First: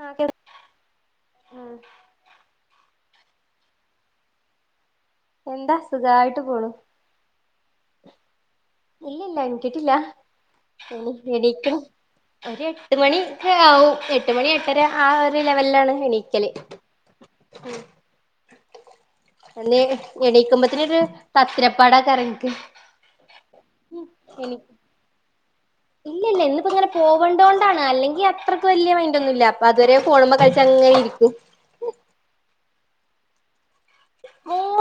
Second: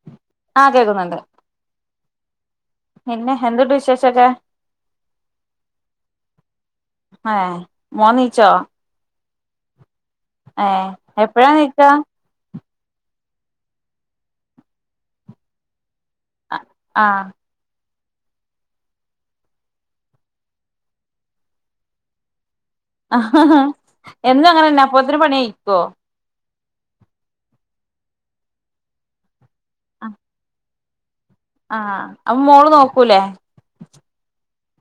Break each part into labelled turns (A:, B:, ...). A: ആഹ് കെ
B: ആഹ് കേക്കുന്നുണ്ട്
A: ഉം
B: പിന്നെ എന്തുണ്ട് വിശേഷൊക്കെ
A: എന്താ സുഖായിട്ട് പോണു
B: ഏഹ് മൊൻനീച്ചോ
A: ഇല്ല ഇല്ല്യ എണീറ്റില്ല
B: എപ്പഴാ
A: എണീക്കും
B: നീക്കാ
A: ഒരു എട്ട് മണിക്കെയാവും എട്ട് മണി എട്ടര ആ ഒരു ലെവലിലാണ് എണീ ക്കല്
B: ആഹ്
A: ആഹ് അല്ലേല് എണീക്കുമ്പൊത്ത്നൊര് തത്തിരപ്പാടേക്കാരം എനിക്ക്
B: എന്നും അങ്ങനെന്നെ അപ്പൊത്തിനും പണി കയിക്കോ
A: ഇല്ല ഇല്ല ഇന്നിപ്പ ഇങ്ങനെ പോവണ്ടോണ്ടാണ് അല്ലെങ്കി അത്രയ്ക്ക് വല്യയ മൈൻഡ് ഒന്നും ഇല്ലാ അപ്പൊ അതുവരെ ഫോണുമ്മെ കളിച്ച് അങ്ങനെ ഇരിക്കും
B: ആഹ് അപ്പം മോള് നോക്കൂലേ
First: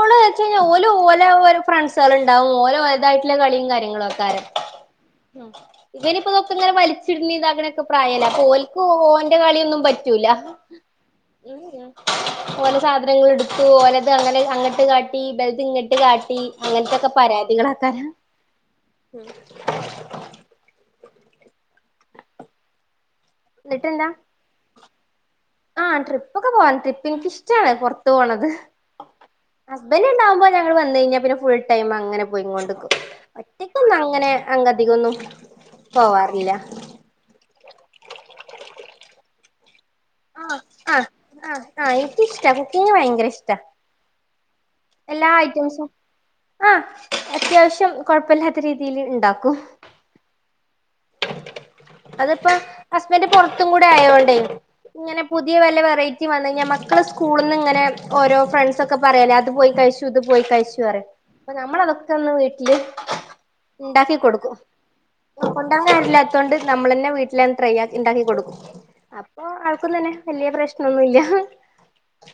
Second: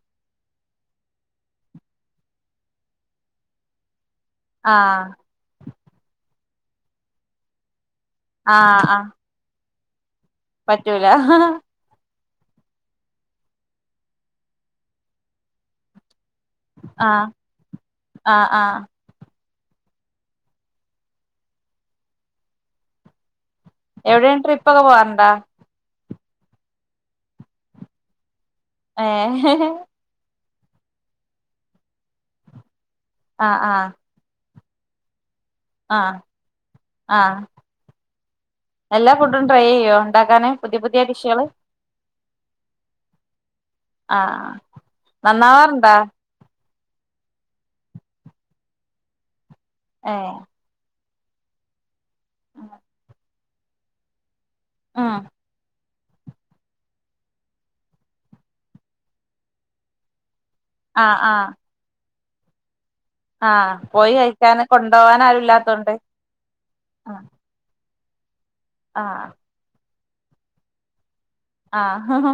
A: മോള് വെച്ച് കഴിഞ്ഞാ ഓല് ഓലാ ഒര് ഫ്രണ്ട്സാള് ഇണ്ടാവും ഓല ഓലതായിട്ടുള്ള കളിയും കാര്യങ്ങളും ആക്കാരം
B: ആഹ്
A: ഉം ഇവനിപ്പോ ഇതൊക്കെ ഇങ്ങനെ വലിച്ചിടുന്നെ ഇതാക്കണയൊക്കെ പ്രായല്ലെ അപ്പം
B: ആഹ്
A: ഓല്ക്കും ഓൻ
B: ആഹ്
A: ഓൻ്റെ കളിയൊന്നും പറ്റൂലാ
B: പറ്റൂല
A: ഓലെ സാധനങ്ങളെടുത്തു ഓല് അങ്ങനെ അങ്ങട്ട് കാട്ടി ഇബലത് ഇങ്ങട്ട് കാട്ടി അങ്ങനത്തൊക്കെ
B: ആഹ്
A: പരാതികള് ആക്കാരം
B: ആഹ് ആഹ്
A: ഉം എന്നിട്ടെന്താ
B: എവിടേം ട്രിപ്പ് ഒക്കെ പോവാറുണ്ടാ
A: ആഹ് ട്രിപ്പൊക്കെ പോവല്ണ്ട് ട്രിപ്പ് എനിക്കിഷ്ട്ടാണ് പൊറത്തു പോണത്
B: ഏഹ്
A: ഹസ് ബൻ്റ് ഇണ്ടാകുമ്പോ ഞങ്ങള് വന്ന് കഴിഞ്ഞാ പിന്നെ ഫുൾ ടൈം അങ്ങനെ പോയിങ്ങോണ്ട്ക്കും
B: ആഹ് ആഹ്
A: ഒറ്റയ്ക്കൊന്നും അങ്ങനെ അങ്ങ് അധികൊന്നും
B: ആഹ്
A: പോവാറില്ല
B: ആഹ് എല്ലാ ഫുഡും ട്രൈ ചെയ്യുവോ? ഇണ്ടാക്കാന്
A: ആഹ്
B: പുതിയ പുതിയ
A: ആഹ്
B: ഡിഷ്കള്
A: ആഹ് ആഹ് എനിക്കിഷ്ടാ കുക്കിംഗ് ഭയങ്കര ഇഷ്ടാ
B: ആഹ്
A: എല്ലാ ഐറ്റംസും
B: നന്നാവാറുണ്ടാ
A: ആഹ് അത്യാവശ്യം കൊഴപ്പല്ലാത്ത രീതിയില് ഇണ്ടാക്കും
B: ഏഹ്
A: അതിപ്പം ഹസ്ബൻ്റ് പൊറത്തും കൂടെ ആയോണ്ടേ
B: ഉം
A: ഇങ്ങനെ പുതിയ വല്ല വെറൈറ്റി റ്റി വന്ന് കഴിഞ്ഞാ മക്കള് സ്കൂളിന്ന് ഇങ്ങനെ ഓരോ ഫ്രണ്ട്സ് ഒക്കെ പറയല്ലേ അത് പോയി കഴിച്ചു ഇത് പോയി കഴി ച്ചു പറയും
B: ആഹ് ആഹ്
A: അപ്പൊ നമ്മളതൊക്കെ ഒന്ന് വീട്ടില്
B: ആഹ് പോയി
A: ഇണ്ടാക്കി കൊടുക്കും
B: കഴിക്കാന് കൊണ്ടോവാൻ ആരും
A: കൊണ്ടോൻ
B: ഇല്ലാത്തോണ്ട്
A: നേരല്ലാത്തോണ്ട് നമ്മളന്നെ വീട്ടില് ട്രൈയാക്കി ഉണ്ടാക്കി കൊടുക്കും
B: ആഹ്
A: അപ്പൊ ആൾക്കും തന്നെ വല്യ പ്രശ്നൊന്നുല്ല
B: ആഹ്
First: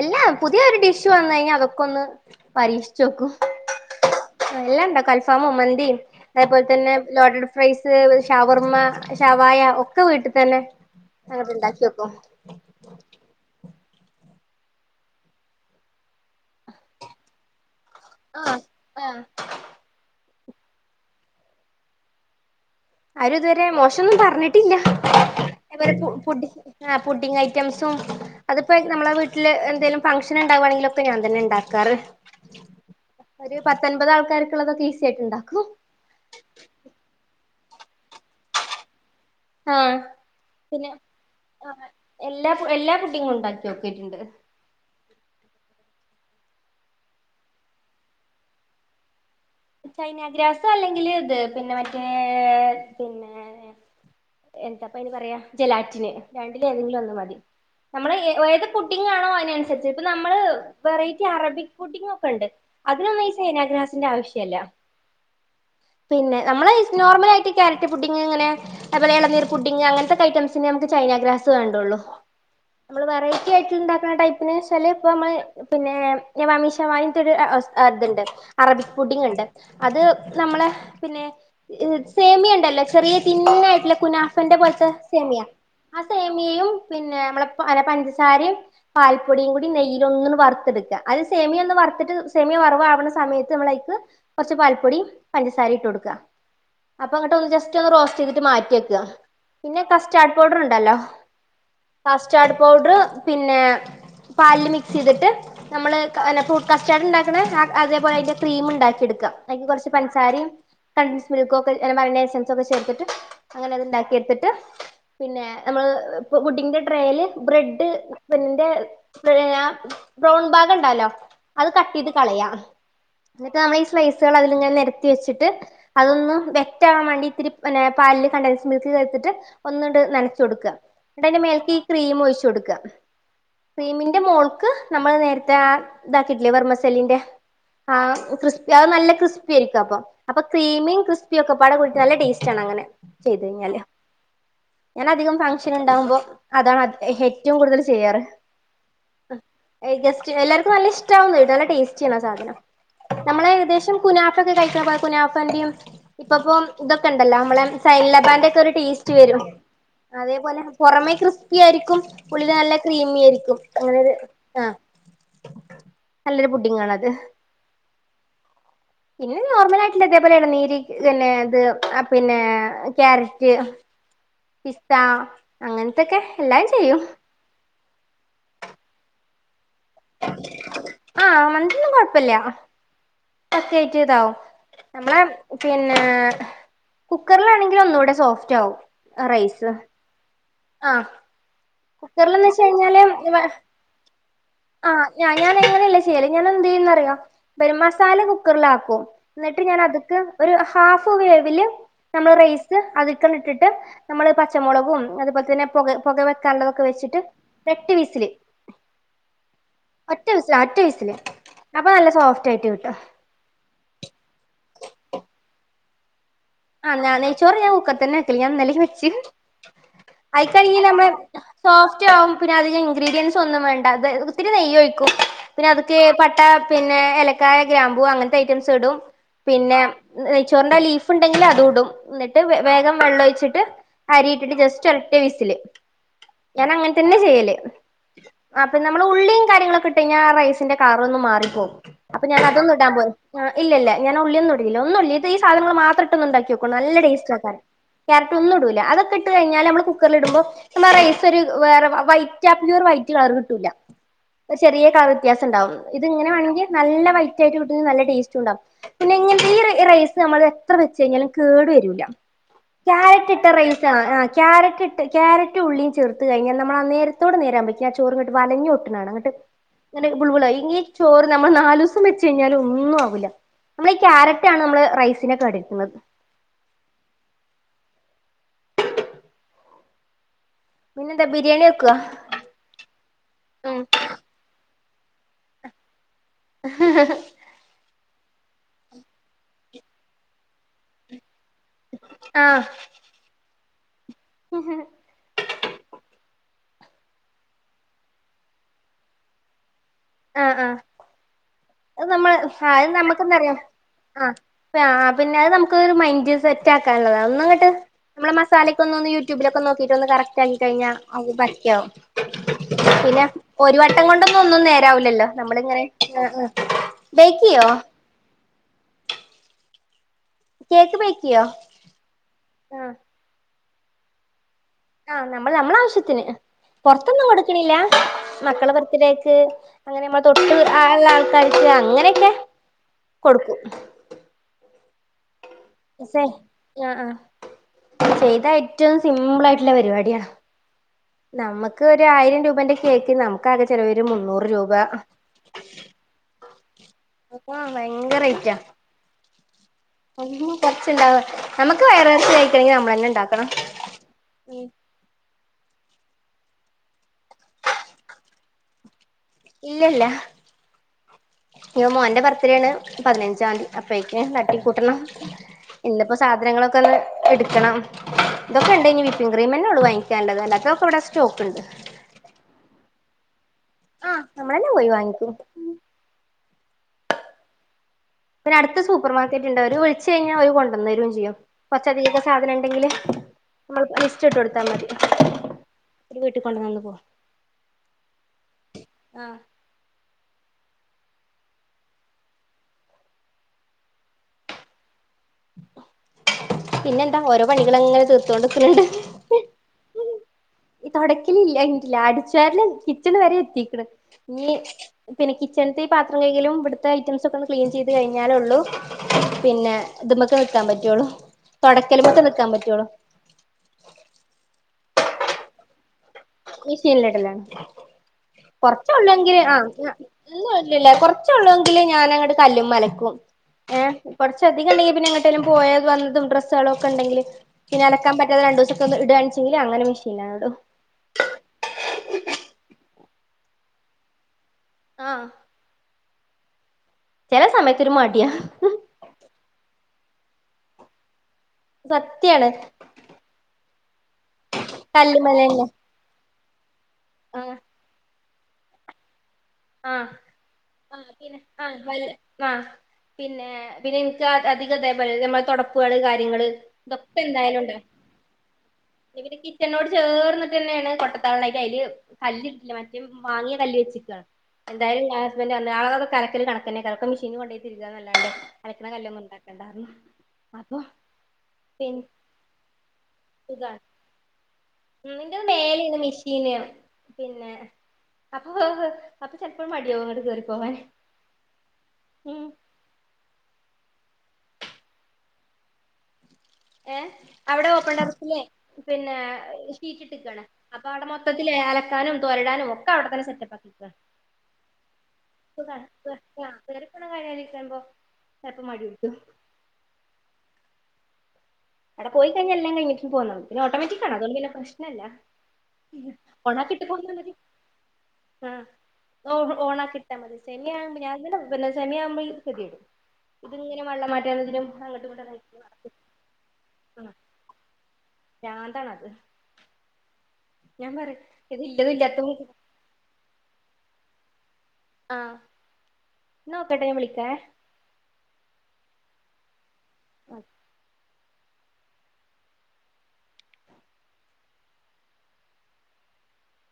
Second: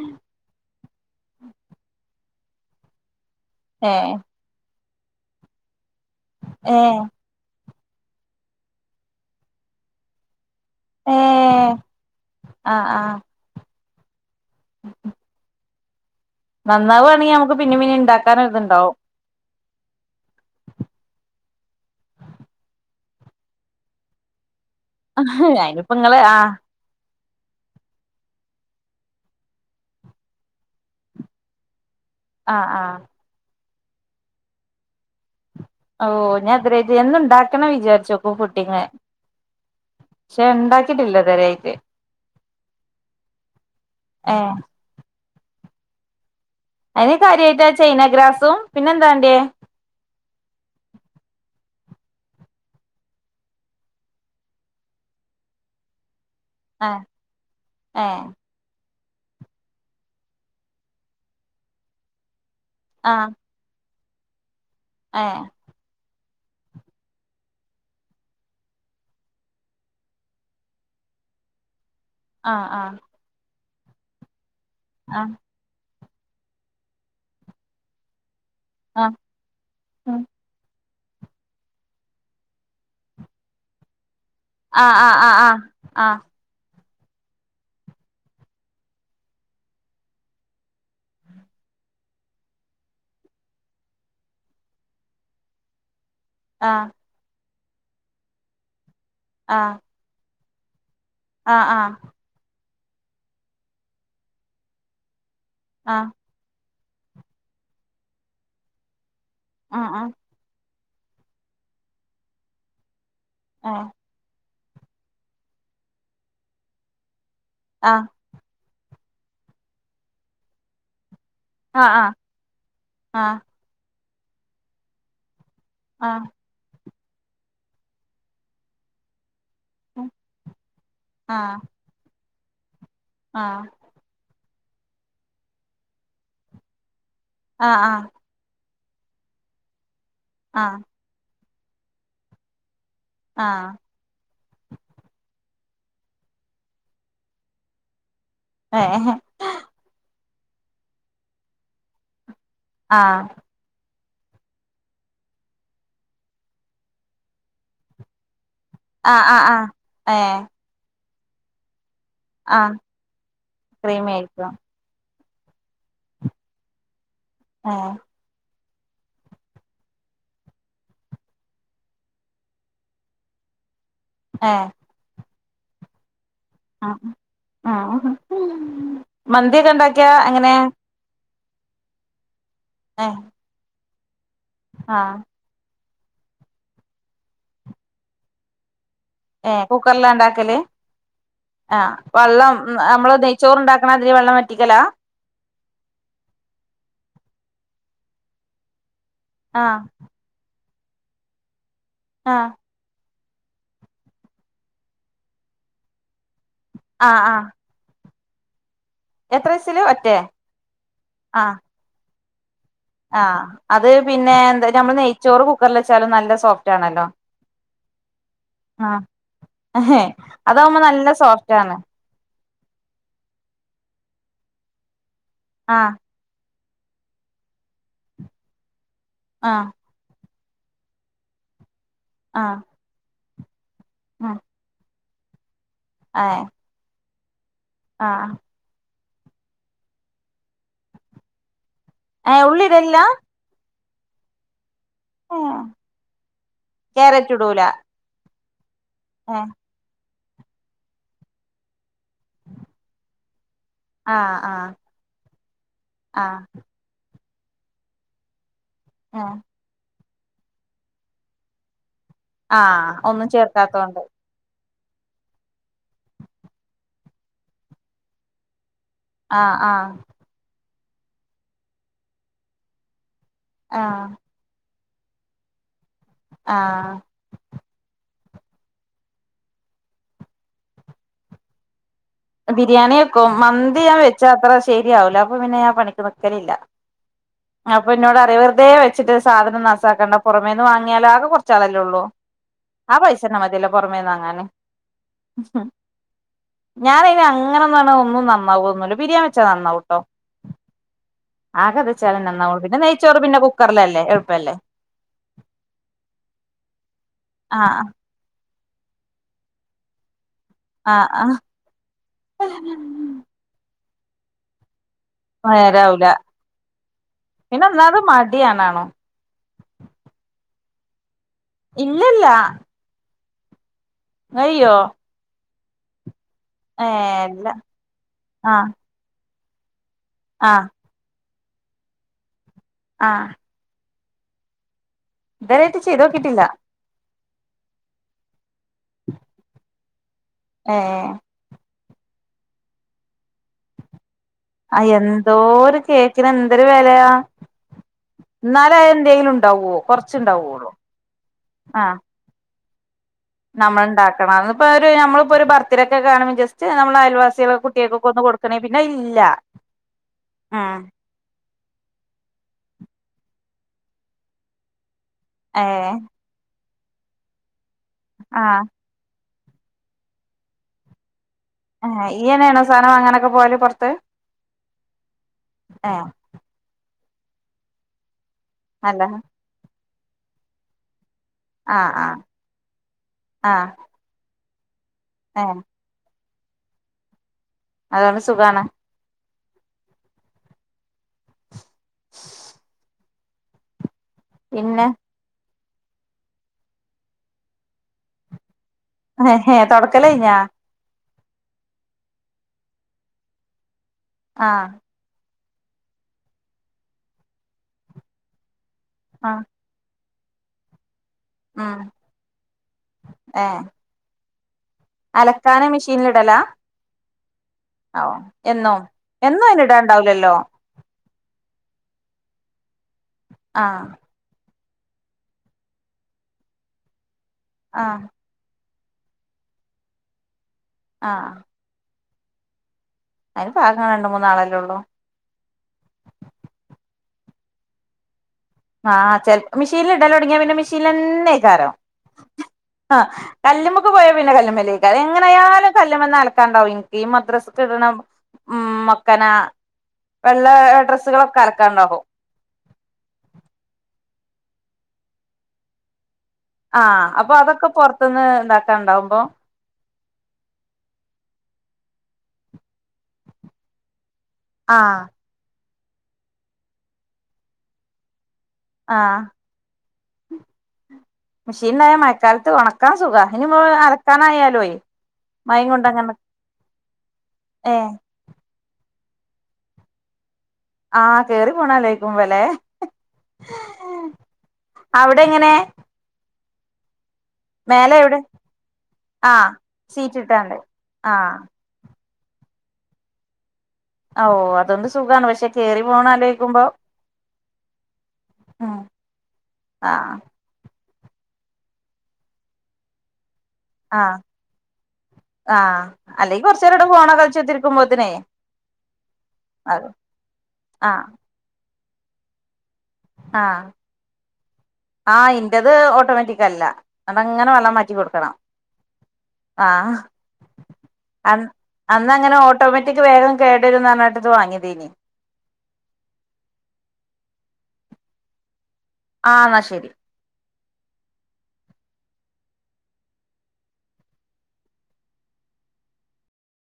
A: എല്ലാ പുതിയ ഒരു ഡിഷ് വന്ന് കഴിഞ്ഞാ അതൊക്കെ ഒന്ന് പരീക്ഷിച്ച് നോക്കും
B: ഏഹ്
A: എല്ലാം ഇണ്ടാക്കും അൽഫാമും മന്തിയും അതേപോലെ തന്നെ
B: ഏഹ്
A: ലോടഡ് ഫ്രൈസ് ഷവർമ്മ, ഷവായ ഒക്കെ വീട്ട് തന്നെ ഞങ്ങള്
B: ഏഹ്
A: ഇണ്ടാക്കി നോക്കും
B: ആഹ് ആഹ് നന്നാവാണെങ്കി നമുക്ക് പിന്നെ പിന്നെ ഇണ്ടാക്കൻ
A: ആഹ്
B: ഒരിതുണ്ടാവും
A: ആഹ് ആരും ഇതുവരെ മോശം ഒന്നും പറഞ്ഞിട്ടില്ല അതുപോലെ
B: അയിനിപ്പ ഇങ്ങള്
A: പുഡി
B: ആഹ്
A: ആഹ് പുഡ്ഡിംങ് ഐറ്റംസും അതിപ്പോ നമ്മളെ വീട്ടില് എന്തേലും ഫംഗ്ഷൻ ഇണ്ടാവാണെങ്കിലൊക്കെ ഞാൻ തന്നെ ഇണ്ടാക്കാറ്
B: ആഹ് ആഹ്
A: ഒരു പത്തൻമ്പത് ആൾക്കാര്ക്ക് ഇള്ളതൊക്കെ ഈസി ആയിട്ട് ഇണ്ടാക്കും
B: ഓഹ് ഞാൻ [unintelligible] യേന്ന് ഇണ്ടാക്കണം വിചാരിച്ചു ഇപ്പോ പുഡ്ഡിംങ്
A: ആഹ് പിന്നെ
B: ഇതുവരായിട്ട്
A: ആഹ് എല്ലാ എല്ലാ പുഡിങ്ങും ഇണ്ടാക്കി നോക്കീട്ടുണ്ട്
B: ഏഹ് അതിന് കാര്യായിട്ടാ ചൈന ഗ്രാസും പിന്നെ എന്താ വാണ്ടിയെ?
A: ചൈനഗ്രാസ് അല്ലെങ്കില് ഇത് പിന്നെ മറ്റേ പിന്നെ എന്താപ്പ അയിന് പറയാ ജലാറ്റിന് രണ്ടില് ഏതെങ്കിലും
B: ഏഹ്
A: ഒന്ന് മതി നമ്മള്
B: ഏഹ്
A: ഈ ഏത് പുഡ്ഡിങ്ങാണോ അയിനനുസരിച്ച് ഇപ്പം നമ്മള് വെറൈറ്റി അറബിക് പുഡ്ഡിംങ് ഒക്കെ ഇണ്ട് അതിനൊന്നും
B: ആഹ്
A: ഈ ചൈനാഗ്രാസിന്റെ ആവശ്യം ഇല്ല
B: ഏഹ്
A: പിന്നെ നമ്മളെ നോർമൽ ആയിട്ട് ഈ ക്യാരറ്റ് പുഡിങ്ങ് ഇങ്ങനെ അതുപോല എളനീർ പുഡിങ് അങ്ങനത്തെ ഐറ്റംസിനൊക്കെ നമ്മക്ക് ചെനഗ്രാസ് വേണ്ടുള്ളൂ
B: ആഹ് ആഹ്
A: നമ്മള് വെറൈറ്റി ആയിട്ട് ഇണ്ടാക്കണ ടൈപ്പിന് വെച്ചാല് ഇപ്പ നമ്മള് പിന്നെ ഞാൻ വാമീഷവായിട്ടൊരു അ ആഹ് ഇതുണ്ട് അറബിക്
B: ആഹ്
A: പുഡിങ് ഇണ്ട് അത് നമ്മളെ പിന്നെ ഇ സേമിയ ഇണ്ടല്ലോ ചെറിയ തിന്നായിട്ടുള്ള കുനാ ഫാന്റെ പോലത്തെ
B: ആഹ് ആഹ്
A: സേമിയ
B: ആഹ്
A: ആ
B: ആഹ്
A: സേമിയെയും പിന്നെ നമ്മളെപ് പഞ്ചസാരയും പാൽപ്പൊടിയും കൂടി നെയ്യില് ഒന്നും വറുത്തെടുക്ക അത് സെമിയ ഒന്ന് വറുത്തിട്ട് സെമിയ വറവ്വാകണ സമയത്ത് നമ്മള് അയി കൊർച്ച് പാൽപ്പൊടിയും പഞ്ചസാരയും ഇട്ട് കൊടുക്കുക
B: ആഹ്
A: അപ്പൊ അങ്ങോട്ട് ഒന്ന് ജസ്റ്റ് ഒന്ന് റോസ്റ്റ് ചെയ്തിട്ട് മാറ്റി വെക്കാ
B: ആഹ്
A: പിന്നെ കസ്റ്റാർഡ് പൗഡർ ഉണ്ടല്ലോ
B: ആഹ് ആഹ്
A: കസ്റ്റാർഡ് പൗഡറ് പിന്നെ പാൽല്ല് മിക്സ് ചെയ്തിട്ട് നമ്മള്
B: ആഹ്
A: കസ്റ്റേർഡ് ഉണ്ടാക്കണ അതേപോലെ അതിന്റെ ക്രീം ഉണ്ടാക്കി എടുക്ക അതിക്ക് കുറച്ച്
B: ആഹ്
A: പൻസാരീം. കൺൻസ് മിൽകൊക്കെ അല്ല മെയോണെസ് ഒക്കെ ചേർത്തിട്ട്
B: ആഹ്
A: അങ്ങനെണ്ടാക്കി എടുത്തിട്ട്. പിന്നെ നമ്മള് ഇ പു ബുഡിന്റെ ഡട്രയല് ബ്രെഡ്.
B: ആഹ്
A: ബന്നിന്റെ ഏ ആ ബ്രൗൺ ബാഗണ്ടാലോ.
B: ആഹ് ആഹ് ആഹ്
A: [unintelligible] നമ്മള ഈ സ്ലൈസുകൾ അതിലിങ്ങനെ നിരത്തി വെച്ചിട്ട്
B: ആഹ്
A: അതൊന്ന് വെ റ്റാവാൻ വേണ്ടിറ്റ് ഇത്തിരി ഏ പാലിൽ കണ്ടൻസ് മിൽക്ക് ചേർത്തിട്ട്. ഒന്ന്ണ്ട് നൻച്ചൊട്ക്കാ നട്ട് അയ്ന്റെ
B: ആഹ്
A: മേൽക്ക് ഈ ക്രീം ഒഴിച്ചു കൊടുക്കാ
B: ആഹ്
A: ക്രീമിന്റെ മോൾക്ക് നമ്മള് നേരത്തെ ആ ഇതാക്കിയിട്ടില്ലേ വെർമ്മസെല്ലിന്റെ
B: ആഹ്
A: ആ.
B: ആഹ്
A: ക്രിസ്പി അത് നല്ലക്രിസ്പിയിരിക്കും അപ്പൊ അപ്പൊ
B: ആഹ്
A: ക്രീമും ക്രിസ്പിയും ഒക്കെപാടെ കൂടിട്ട് നല്ല ടേസ്റ്റണ് അങ്ങനെ
B: ആഹ്
A: ചെയ്തഴിഞ്ഞല്. ഞാനധികം ഫംഗഷൻ ഉണ്ടാകുമ്പോ അതാണ് ഏറ്റവും കൂടുതൽ ചെയ്യാറ്.
B: ഏഹേ
A: ഏ ഗസ്റ്റ് എല്ലാർക്കും നല്ല ഇഷ്ടവുന്ന് നല്ല ടേസ്റ്റി ആണ് ആ സാധനം.
B: ആഹ്
A: നമ്മളെകദേശം കുനാഫ ഒക്കെ കഴിക്കാമ്പേ കുനാഫന്റെയും. ഇപ്പ പ്പോം ഇതൊക്കെ ഉണ്ടല്ലോ നമ്മളെ സൈലബാന്റെ ഒക്കെ ഒരു ടേസ്റ്റ്
B: ആഹ്
A: വരും
B: ആഹ് ആഹ് ഏഹ്
A: അതേപോലെ. പുറമേ ക്രിസ്പി ആയിരിക്കും ഉള്ളില് നല്ല
B: ആഹ്
A: ക്രീമിയിരിക്കും അങ്ങനെ ഒരു
B: ക്രീമായിരിക്കും
A: ആഹ. നല്ലൊരു ബുഡിങ്ങാണത്.
B: ആഹ്
A: പിന്നെ നോർമലായിട്ടുള്ളതേപോലെ ഇളനീര് പിന്നെ അത് പിന്നെ ക്യാരറ്റ്
B: ഏഹ്
A: പിസ്ത അങ്ങൻത്തൊക്കെ എല്ലാം ചെയ്യും
B: ആഹ് ആഹ് മന്തി ഒക്കെണ്ടാക്കിയാ എങ്ങനെ
A: ആഹ് മന്തിയൊന്നും കൊഴപ്പല്ല
B: ആഹ്
A: [unintelligible] നമ്മളെ പിന്നെ കുക്കറിലാണെങ്കില് ഒന്നൂടെ സോഫ്റ്റാവും
B: ഏഹ് കുക്കർല്ലാണ്ടാക്കല് ആഹ്
A: കുക്കറിൽന്ന്
B: വെള്ളം
A: വെച്ച് കഴിഞ്ഞാല്
B: നമ്മള് നെയ്ച്ചോറ് ഉണ്ടാക്ക്ണാതിരി വെള്ളം വറ്റിക്കലാ
A: ആഹ് ഞാൻ ഞാനങ്ങനെയല്ല ചെയ്യല് ഞാനെന്തെയ്യുന്നറിയോ [unintelligible] മസാല കുക്കറിലാക്കും ന്നിട്ട്
B: ആഹ്
A: ഞാനതിക്ക് ഒരു ഹാഫ് വേവില് നമ്മൾ
B: ആഹ്
A: റൈസ് അത്ക്കണ്ടിട്ടിട്ട് നമ്മള് പച്ചമുളകും അതുപോൽതന്നെ പൊ പുക വെക്കാാനുള്ളതൊക്കെ വെച്ചിട്ട്
B: ആഹ് ആഹ്
A: എട്ട് വീസില്
B: എത്ര വിസില് ഒറ്റേ
A: ഒറ്റ വസീല അട ഒറ്റ വീസില്
B: ആഹ്
A: അപ്പൊ നല്ല സോഫ്റ്റ് ആയിറ്റ്കിട്ടും
B: ആഹ് അത് പിന്നെ എന്താ നമ്മള് നെയ്ച്ചോറ് കുക്കർല് വെച്ചാലും നല്ല സോഫ്റ്റ്
A: ആഹ്
B: ആണല്ലോ
A: ഞാൻ നെയ്‌ച്ചോറ് ഞാ ഉക്കർത്തന്നെ വെക്കല് ഞാൻ ഇന്നലീ വെച്ചീന്ന്
B: ആഹ്
A: ആയിക്കഴിഞ്ഞ
B: അതാവുമ്പോ
A: നമ്മള
B: നല്ല സോഫ്റ്റ്
A: സോ
B: ആണ്
A: സ്റ്റാവുമ്പോ പിന്നെ അധികം ഇൻഗ്രീഡിയൻസ് ഒന്നും വേണ്ട അത് ഇത്തിരി നെയ്യൊയ്ക്കും പിന്നെ
B: ആഹ്
A: അതൊക്കെ പട്ട പിന്നെ ഏലക്കായ ഗ്രാംമ്പൂ അങ്ങൻത്തെ ഐറ്റംസ് ഇടും
B: ആഹ്
A: പിന്നെ നേയ്ചോറിന്റെ ലീഫ് ണ്ടെങ്കില് അതുടും എന്നിട്ട്
B: ആഹ്
A: വേഗം വെള്ളം ഒഴിച്ചിട്ട് അരിയിട്ടിട്ട് ജസ്റ്റ് ട്ടൊരറ്റവസില്
B: ആഹ്
A: ഞാനങ്ങൻതന്നെ ചെയ്യല്
B: ആഹ്
A: അപ്പൊ നമ്മള് ഉള്ളിയും കാര്യങ്ങളൊക്കെ ഇട്ട കഴിഞ്ഞാ ആ റൈസിന്റെ കളർ ഒന്നും മാറിപ്പോകും അപ്പ
B: ഏഹ്
A: ഞാന്
B: ഉള്ളി
A: അതൊന്നും ഇടാൻ
B: ഇടലില്ല
A: പോ ആ ഇല്ല ഞാൻ ഉള്ളിയൊന്നുംടല്ല ഒന്നും ഇടില്ല ഇത്
B: ഏഹ്
A: സധനങ്ങൾ മാത്രം ഇട്ടൊന്ന് ഉണ്ടാക്കി നോക്കൂ നല്ല ടേസ്റ്റ്
B: ക്യാരറ്റ്
A: ആക്കാൻ
B: ഇടൂല
A: കാരറ്റ് ഒന്നുടൂല അതൊക്കെ ഇട്ട്
B: ഏഹ്
A: കഴിഞ്ഞാല് നമ്മള് കു ക്കെ ഇടുമ്പോ നമ്മ റൈസ് ഒരു വേറെ വൈറ്റ് ആ പ്യൂർ വൈറ്റ് കളർ കിട്ടൂല്ല
B: ആഹ് ആഹ്
A: ചെറിയ കളർ വ്യത്യാസണ്ടാവും ഇത് ഇങ്ങനെ
B: ആഹ്
A: വേണങ്കി നല്ല വൈറ്റായിട്ട് കിട്ടോങ്കി നല്ല ടേസ്റ്റ് ഉണ്ടാവും പിന്നെ
B: ഏഹ്
A: ഇങ്ങനത്തെ ഈ റൈസ് നമ്മള് എത്ര വെച്ച് കഴിഞ്ഞാലും കേടു വരൂല്യ
B: ആഹ് ഒന്നും
A: ക്യാരറ്റ് ഇട്ട റൈസ്
B: ചേർക്കാത്തോണ്ട്
A: ആണ് ക്യാരറ്റ് ക്യാരറ്റ് ഉള്ളിയും ചേർത്ത് കഴിഞ്ഞാ നമ്മളാ നേരത്തോട് നേരാവുമ്പോക്ക്‌ ആ ചോറിങ്ങട്ട് വലഞ്ഞൊട്ട്ണ കാണാം
B: ആഹ് ആഹ്
A: ബുള് ബുളായി ഇങ്ങനെ ചോറ് നമ്മള് നാലൂസം വെച്ച് കഴിഞ്ഞാല് ഒന്നും ആവൂല്ല നമ്മളീ
B: ആഹ്
A: ക്യാരറ്റാണ് നമ്മള് റൈസിനെക്കെ വേണ്ടി എടുക്കുന്നത്
B: ആഹ്
A: പിന്നെന്താ ബിരിയാണി വെക്കോ
B: ബിരിയാണി വെക്കും മന്തി ഞാൻ വെച്ചാ അത്ര ശരിയാവുല അപ്പൊ പിന്നെ ആ പണിക്ക് നിൽക്കലില്ല
A: [unintelligible]
B: അപ്പൊ ഇന്നോട് പറയും വറുതെ വെച്ചിട്ട് സാധനം നാസാക്കണ്ട പുറമേന്ന് വാങ്ങിയാല ആകെ കുറ ചാളല്ലേയുള്ളൂ
A: ആഹ്
B: ആ പൈസെന്ന മതിയല്ലോ പുറമേന്ന് വാങ്ങാൻ ഞാന അയിന് അങ്ങനൊന്നും പറഞ്ഞ ഒന്നും നന്നാവൊന്നുല്ല ബിരിയാണി വച്ചാ നന്നാവൂട്ടോ
A: ആഹ് ആഹ്
B: ആകെ അത് വെച്ചാല്
A: നമ്മള്
B: നന്നാവു
A: ആ
B: പിന്നെ
A: അത്
B: നെയ്ച്ചോറ് പിന്നെ
A: നമുക്കെന്തറിയാം
B: കുക്കറിലല്ലേ
A: ആഹ്
B: എളുപ്പല്ലേ
A: ആ പിന്നെ അയ് നമുക്ക് ഒരു മൈൻഡ് സെറ്റാക്കാനുള്ളതാ ഒന്നങ്ങട്ട്
B: ആഹ്
A: നമ്മളെ മാസലൊക്കെ ഒന്നൊന്ന് യൂട്യൂബിലൊക്കെ നോക്കീറ്റൊന്ന് കറക്റ്റ് ണ്ടാക്കി കയിഞ്ഞ
B: ആഹ് ആഹ്
A: പക്കാവും പിന്നെ ഒരു വട്ടം കൊണ്ടൊന്നും ഒന്നും നേരാവുല്ലല്ലോ നമ്മളിങ്ങനെ
B: നേരാവൂല
A: ബേക്കിയോ
B: യാനാണോ
A: കേക്ക് ബേക്കിയോ
B: ഇല്ലല്ല
A: ആഹ്
B: ഇങ്ങയ്യോ
A: ആഹ് ഞമ്മള് ഞമ്മളാവശ്യത്തിന്
B: ഏഹ്
A: പൊറത്തൊന്നും
B: ഇല്ല
A: കൊടുക്കണില്ല
B: ആഹ്
A: മക്കളെ ബർത്തഡേക്ക്‌ അങ്ങനെ മ
B: ആഹ്
A: ള്ള ആൾക്കാർക്ക് അങ്ങനെയൊക്കെ
B: ആഹ്
A: കൊടുക്കും
B: ഇതെരായിട്ട്
A: പക്ഷേ
B: ചെയ്തോക്കിട്ടില്ല
A: ആ ആ ചെയ്താ ഏറ്റവും സിമ്പിളായിട്ടുള്ള പരിപാടിയാ
B: ഏഹ്
A: നമ്മക്ക് ഒരു ആയിരം രൂപന്റെ കേക്കിന് നമുക്കാകെ ചെലവ് വരാ മുന്നൂറ് രൂപ
B: ആഹ് എന്തോരു കേക്കിന് എന്തൊരു വെലയാ
A: ആ ഭയങ്കര റേറ്റ
B: എന്നാലും അത് എന്തെങ്കിലും ഉണ്ടാവോ കൊറച്ചുണ്ടാവുള്ളൂ
A: കൊറച്ചണ്ടാവ നമുക്ക് വയറ്നെറയെ ഞ്ഞ നമ്മളന്നേ ഇണ്ടാക്കണം
B: നമ്മള്ണ്ടാക്കണം അത് ഇപ്പൊ
A: ഉം
B: ഒരു നമ്മളിപ്പോ ഒരു ബർത്ത്ഡേക്കൊക്കെ വേണം ജസ്റ്റ് നമ്മള് അയൽവാസികൾ കുട്ടിയേക്കൊക്കെ ഒന്ന് കൊടു ണെ പിന്നയില്ല
A: ഇല്ലല്ല മോന്റെ ബർത്ത്ഡേ ആണ് പതിനഞ്ചാന്തി അപ്പഴേക്ക് തട്ടി കൂട്ടണം
B: ഏഹ്
A: ഇന്നിപ്പൊ സാധനങ്ങളൊക്കെ ഒന്ന് ഇടുക്കണം
B: ആഹ്
A: ഇതൊക്കെ ഇണ്ട് ഇനി വി പ്പിംഗ് ക്രീമെന്നേ ഒള്ളൂ വാങ്ങിക്കാള്ളത് അല്ലാത്തതൊക്കെ ഇവടെ സ്റ്റോക്ക്ണ്ട്
B: ആ ഇയ്യെന്നാണോ സാനം വാങ്ങാനൊക്കെ പോവല് പൊറത്ത്
A: ആഹ് നമ്മളന്നെ പോയി വാങ്ങിക്കും
B: ആഹ്
A: പിന്നട്ത്ത്
B: നല്ല
A: സൂപ്പർമാർക്കറ്റ്ണ്ട് ഓര് വിൽച്ചഴിഞ്ഞാ ഓര് കൊണ്ടന്നേരും ചെയ്യും.
B: ആഹ് ആഹ്
A: കൊർച്ചധികൊക്കെ സാധനണ്ടെങ്കില് നമ്മൾ ലിസ്റ്റ്ട്ടോട്ത്താ മതി.
B: ആഹ്
A: ഓര് വീട്ടി കൊണ്ടന്നന്ന് പോവും.
B: അതൊണ്ട് സുഖാണ്.
A: ആഹ്
B: പിന്നെ
A: പിന്നെ ന്താ ഓരോ പണികളങ്ങനെ തീർത്തോണ്ട്ക്ക്ണ്‌ണ്ട്.
B: തൊടക്കലയ്ഞ്ഞാ?
A: ഇ തൊടക്കലില്ല കയ്നിട്ടില്ല. അടിച്ചാരല് കിച്ചണ് വരെ എത്തിക്ക്ണ് ഇഞ്
B: ആഹ്
A: പിന്നെ കിച്ചൺത്തെ ഈ പാത്രം കഴ്കലും ഇവട്ത്തെ ഐറ്റംസൊക്കൊന്ന് ക്ലീൻ ചെയ്ത് കഴിഞ്ഞാലൊള്ളൂ
B: ആഹ്
A: പിന്നെ ഇത് മ്മക്ക് നിക്കാം പറ്റ്വോള്ളു.
B: ഉം
A: തൊടക്കല്മ്മക്ക് നിക്കാം പറ്റോള്ളു.
B: ഏഹ് അലക്കാന് മിഷീൻലിടലാ.
A: മിഷീൻലിടലാണ്
B: എന്നും
A: കൊറ്ച്ചൊള്ളെങ്കില്
B: എന്നും
A: ആഹ് [unintelligible]
B: അയിനിടാണ്ടാവൂലല്ലോ
A: എന്നുടലില്ല കൊറ്ച്ചോള്ളെങ്കില് ഞാനങ്ങട് കല്ല് മ്മലക്കും
B: ആഹ്
A: ഏഹ് കൊറ്ച്ചധികണ്ടെങ്കി പിന്നെ എങ്ങട്ടേലും പോയേത് വന്നതും ഡ്രസ്സോളക്കെണ്ടെങ്കില്
B: ആഹ്
A: പിന്നലക്കൻ പ റ്റാതെ രണ്ടൂസൊക്കൊന്ന് ഇടാണെച്ചെങ്കില് അങ്ങനെ മെഷീൻലാടും.
B: ആഹ് ആഹ് അയിന് പ്പാക ഇങ്ങള് രണ്ട് മൂന്നാളെല്ലൊള്ളൂ?
A: ആഹ് ചെല സമയത്തൊരു മട്യാ
B: ആഹ് ചെൽ മിഷീനില് ടലൊട്ങ്ങ്യാ പിന്നെ മെഷീനിലെന്നെയ്ക്കാരം.
A: സത്യാണ്.
B: ആഹ് കല്ല്മ്മക്ക് പോയാ പിന്നെ കല്ല്മ്മലേക്കാരം
A: കല്ലുമലന്നെ
B: എങ്ങനായാലും കല്ലുമ്മന്നലക്കാണ്ടാവും ഇൻ ഈ
A: ആഹ്
B: മദ്രസ്ക്ക്ട്ണ ഉം മക്കന.
A: ആഹ്
B: വെള്ള
A: ആഹ് പിന്നെ ആഹ്
B: ഡ്രസ്സുകളൊക്കലക്കാണ്ടാവും.
A: വല്ല ആഹ് പിന്നെ പിന്നെ ഇൻക്ക് അത് അധികതെ പോല ഞമ്മളെ തൊടപ്പള് കാര്യങ്ങള്
B: ആഹ്
A: ഇതൊക്കെ
B: അപ്പൊ
A: എന്തായാലും
B: അതൊക്കെ പൊറ്ത്ത്ന്ന് താക്കാണ്ടാവുമ്പോ.
A: ക്കന്നോട് ചേർന്ന്ട്ടെന്നെണ് കൊട്ടത്തള [unintelligible] അയ്റ്റയ്ല് കല്ല്ല്ല മറ്റേ മാങ്ങ്യ കല്ല് വെച്ചക്കാ.
B: ആഹ്
A: എന്തായാലും ഞാ ഹസ്ബൻറ് നോട റഞ്ഞു. എന്തായാലും ഞാ ഹസ്ബെൻഡർഞ്ഞ് അതൊക്കെ അലക്കല് കണക്കെന്നെക്കാരം ഒക്കെ മിഷിനില് കൊണ്ടോയി തിര്മ്പാനല്ലാതെ അലക്ക്ണ
B: ആഹ്
A: കല്ലൊന്നു ണ്ടാ ക്കണ്ടാർഞ്ഞ്. അപ്പൊ
B: മിഷീനിലായാ
A: പിന്നെ
B: മയക്കാലത്ത് ഒണക്കാൻ സുഖാ ഇനിപ്പോ അലക്കാനായാലൊയ്.
A: ഇണ്ണിന്റെ മേലേണ് മിഷീന് പിന്നെ
B: ഏഹ്
A: അപ്പൊ വേ അപ്പൊ ചെല് പ്പോ മട്യാവും അങ്ങട്ട് കേറി പോവാന്.
B: ആഹ് കേറി പോണാലോയ്ക്കുമ്പലെ
A: ഉം
B: അവടെ ങ്ങനെ?
A: ഏഹ് അവടെ ഓപ്പൺ
B: എവിടെ
A: ടെറസിലെയ് പിന്നെ
B: ആഹ്
A: ഷീറ്റിട്ടെക്കാണ്
B: സീറ്റിട്ടാണ്ട്
A: അപ്പൊ അവടെ
B: ആഹ്
A: മൊത്തത്തില് അല ക്കാനും തോരടാനും ഒക്കെ അവടെ തന്നെ സെറ്റപ്പാക്കി
B: ഓഹ് അതൊണ്ട് സുഖാണ്. പക്ഷെ കേറി പോണലോയ്ക്കുമ്പോ.
A: [unintelligible] മ്പോ ചെലപ്പോ മടിപിടിക്കും.
B: ആഹ്
A: അവട പോയി കഴിഞ്ഞ എല്ലാം കയിഞ്ഞിട്ട് ങ്ങട്ട് പോന്നമതി. ഓരോട്ടോമാറ്റിക്കാണ്
B: ആഹ്
A: അതൊണ്ട് പിന്നെ പ്രശ്നല്ല ഓണാകിട്ട് പോ
B: ഓണ വെച്ചുതിരിക്കുമ്പോത്ത്നെയ്
A: ആഹ് ഓട് ഓണകിട്ടാ മതി
B: ആഹ്
A: സെമിയാണെങ്കി [unintelligible] പിന്നെ സെമിയാകുമ്പോ ഈ സെരിടും.
B: ആഹ്
A: അങ്ങട്ടും
B: ആ
A: ഇങ്ങട്ടും
B: ഇന്റത്
A: നടക്കും
B: ഓട്ടോമാറ്റിക്കല്ല. ഞമ്മളിങ്ങനെ വെള്ളം മാറ്റി കൊടുക്കണം,
A: ഭ്രാന്താണത്
B: ആഹ് ആഹ് ആ
A: ഞാൻ പറയും ഇത് ഇല്ലതും ഇല്ലാത്ത
B: ക്ക് വേം കേടരുന്ന് എന്നട്ടയിത് വാങ്ങിയതേനി.
A: ആഹ എന്ന നോക്കട്ടെ ഞാൻ വിളിക്കാ.
B: ആ എന്നാ ശരി.
A: അ